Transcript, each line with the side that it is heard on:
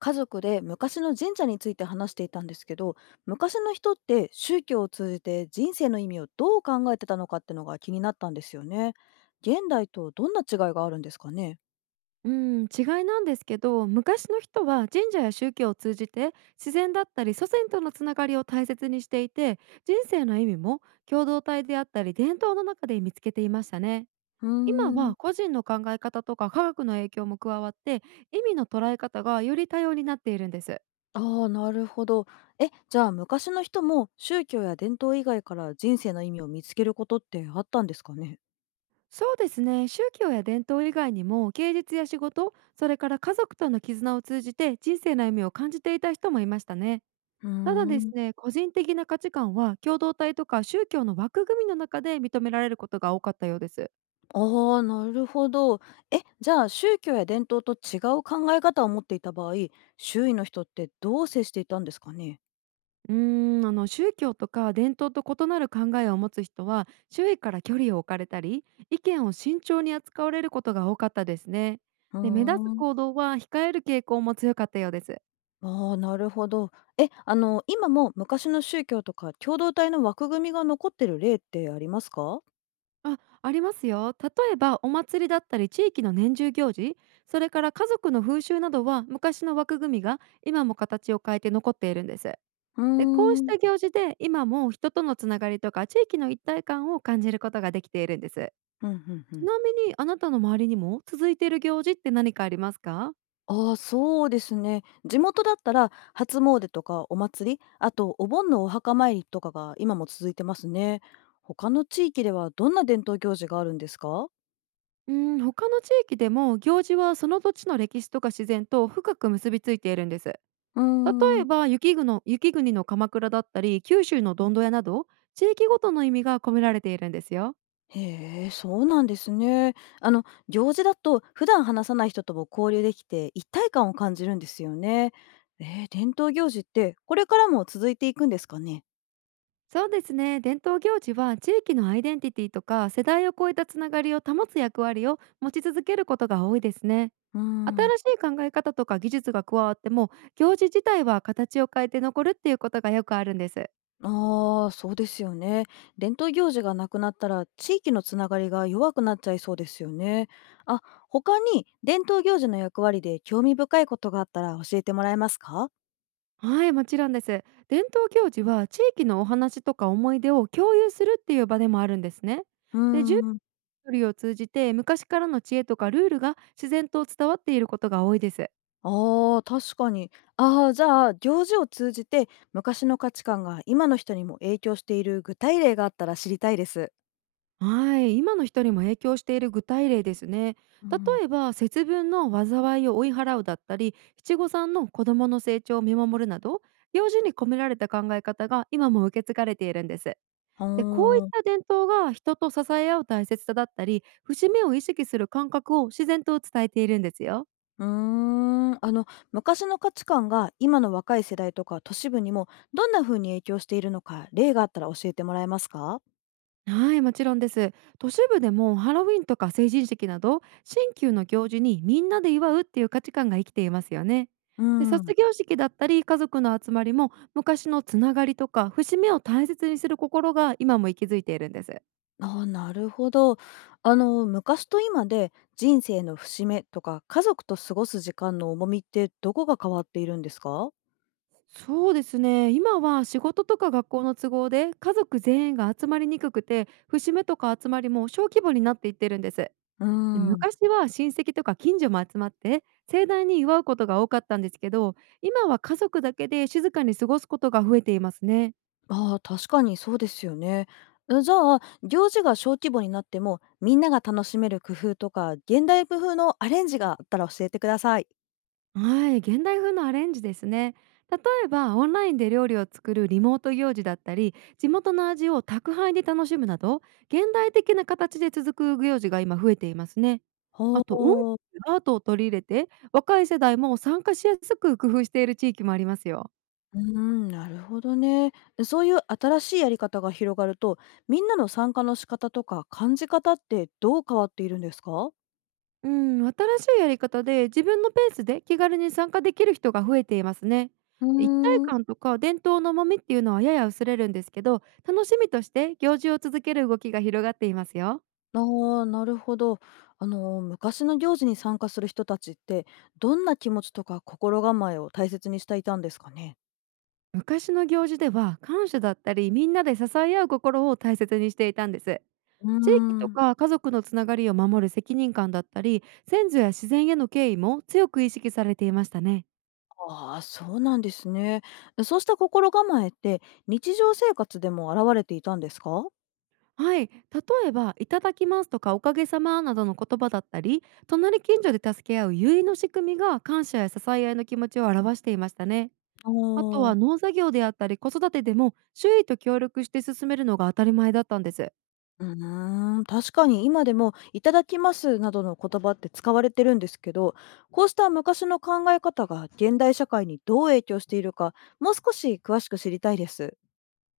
left: 家族で昔の神社について話していたんですけど、昔の人って宗教を通じて人生の意味をどう考えてたのかってのが気になったんですよね。現代とどんな違いがあるんですかね。
right: うん、違いなんですけど、昔の人は神社や宗教を通じて自然だったり祖先とのつながりを大切にしていて、人生の意味も共同体であったり伝統の中で見つけていましたね。
left: うー
right: 今
left: ん。
right: は個人の考え方とか科学の影響も加わって、意味の捉え方がより多様になっているんです。
left: ああ、なるほど。じゃあ昔の人も宗教や伝統以外から人生の意味を見つけることってあったんですかね。
right: そうですね、宗教や伝統以外にも芸術や仕事、それから家族との絆を通じて人生の意味を感じていた人もいましたね。
left: うー
right: ただです
left: ん。
right: ね、個人的な価値観は共同体とか宗教の枠組みの中で認められることが多かったようです。
left: ああ、なるほど。じゃあ宗教や伝統と違う考え方を持っていた場合、周囲の人ってどう接していたんですかね。
right: うーあの、宗教とか伝統と異なる考えを持つ人は周囲から距離を置かれたり、意見を慎重に扱われることが多かったですね。
left: うー
right: で、目立つ
left: ん。
right: 行動は控える傾向も強かったようです。
left: ああ、なるほど。え、今も昔の宗教とか共同体の枠組みが残ってる例ってありますか？
right: あ、ありますよ。例えばお祭りだったり地域の年中行事、それから家族の風習などは昔の枠組みが今も形を変えて残っているんです。
left: うー
right: で、こうし
left: ん。
right: た行事で、今も人とのつながりとか地域の一体感を感じることができているんです。
left: うんうん。う
right: ち
left: ん。
right: なみにあなたの周りにも続いている行事って何かありますか？
left: ああ、そうですね。地元だったら初詣とかお祭り、あとお盆のお墓参りとかが今も続いてますね。他の地域ではどんな伝統行事があるんですか？
right: うん、他の地域でも行事はその土地の歴史とか自然と深く結びついているんです。例
left: うー
right: え
left: ん。
right: ば雪国の鎌倉だったり九州のどんどやなど、地域ごとの意味が込められているんですよ。
left: へえ、そうなんですね。あの、行事だと普段話さない人とも交流できて一体感を感じるんですよね。伝統行事ってこれからも続いていくんですかね。
right: そうですね、伝統行事は地域のアイデンティティとか世代を超えたつながりを保つ役割を持ち続けることが多いですね。
left: うーん。
right: 新しい考え方とか技術が加わっても、行事自体は形を変えて残るっていうことがよくあるんです。
left: ああ、そうですよね。伝統行事がなくなったら地域のつながりが弱くなっちゃいそうですよね。あ、他に伝統行事の役割で興味深いことがあったら教えてもらえますか？
right: はい、もちろんです。伝統行事は地域のお話とか思い出を共有するっていう場でもあるんですね。
left: うー
right: で、準
left: ん。
right: 備を通じて昔からの知恵とかルールが自然と伝わっていることが多いです。
left: ああ、確かに。ああ、じゃあ、行事を通じて昔の価値観が今の人にも影響している具体例があったら知りたいです。
right: はい、今の人にも影響している具体例ですね。
left: う
right: 例
left: ん。
right: えば節分の災いを追い払うだったり、七五三の子どもの成長を見守るなど、行事に込められた考え方が今も受け継がれているんです。
left: あ
right: で、こういっ
left: ー。
right: た伝統が人と支え合う大切さだったり、節目を意識する感覚を自然と伝えているんですよ。
left: うーん、昔の価値観が今の若い世代とか都市部にもどんな風に影響しているのか例があったら教えてもらえますか？
right: はい、もちろんです。都市部でもハロウィンとか成人式など、新旧の行事にみんなで祝うっていう価値観が生きていますよね。
left: う
right: で、
left: ん。
right: 卒業式だったり家族の集まりも、昔のつながりとか節目を大切にする心が今も息づいているんです。
left: あー、なるほど。昔と今で人生の節目とか家族と過ごす時間の重みってどこが変わっているんですか？
right: そうですね、今は仕事とか学校の都合で家族全員が集まりにくくて、節目とか集まりも小規模になっていってるんです。
left: うーん。
right: 昔は親戚とか近所も集まって盛大に祝うことが多かったんですけど、今は家族だけで静かに過ごすことが増えていますね。
left: ああ、確かにそうですよね。じゃあ、行事が小規模になっても、みんなが楽しめる工夫とか、現代風のアレンジがあったら教えてください。
right: はい、現代風のアレンジですね。例えばオンラインで料理を作るリモート行事だったり、地元の味を宅配で楽しむなど、現代的な形で続く行事が今増えていますね。
left: ほ
right: あと音楽
left: う。
right: やアートを取り入れて、若い世代も参加しやすく工夫している地域もありますよ。
left: うーん、なるほどね。そういう新しいやり方が広がると、みんなの参加の仕方とか感じ方ってどう変わっているんですか？
right: うん、新しいやり方で自分のペースで気軽に参加できる人が増えていますね。
left: う
right: 一体
left: ーん。
right: 感とか伝統の重みっていうのはやや薄れるんですけど、楽しみとして行事を続ける動きが広がっていますよ。
left: ああ、なるほど。昔の行事に参加する人たちって、どんな気持ちとか心構えを大切にしていたんですかね。
right: 昔の行事では感謝だったりみんなで支え合う心を大切にしていたんです。
left: うー
right: 地域と
left: ん。
right: か家族のつながりを守る責任感だったり、先祖や自然への敬意も強く意識されていましたね。
left: ああ、そうなんですね。そうした心構えって、日常生活でも現れていたんですか？
right: はい、例えば「いただきます」とか「おかげさま」などの言葉だったり、隣近所で助け合う結の仕組みが感謝や支え合いの気持ちを表していましたね。
left: あ
right: あとは
left: あ。
right: 農作業であったり子育てでも、周囲と協力して進めるのが当たり前だったんです。
left: うーん、確かに今でも「いただきます」などの言葉って使われてるんですけど、こうした昔の考え方が現代社会にどう影響しているか、もう少し詳しく知りたいです。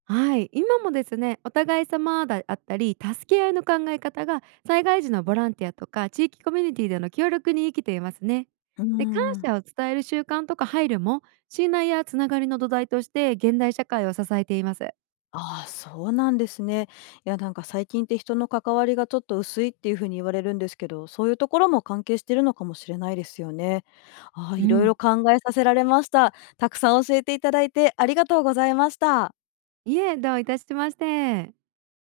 right: はい、今もですね、お互い様だあったり助け合いの考え方が災害時のボランティアとか地域コミュニティでの協力に生きていますね。
left: うー
right: で、感
left: ん。
right: 謝を伝える習慣とか配慮も信頼やつながりの土台として現代社会を支えています。
left: ああ、そうなんですね。いや、なんか最近って人の関わりがちょっと薄いっていう風に言われるんですけど、そういうところも関係してるのかもしれないですよね。ああ、
right: う
left: いろい
right: ん。
left: ろ考えさせられました。たくさん教えていただいてありがとうございました。
right: いえ、どういたしまして。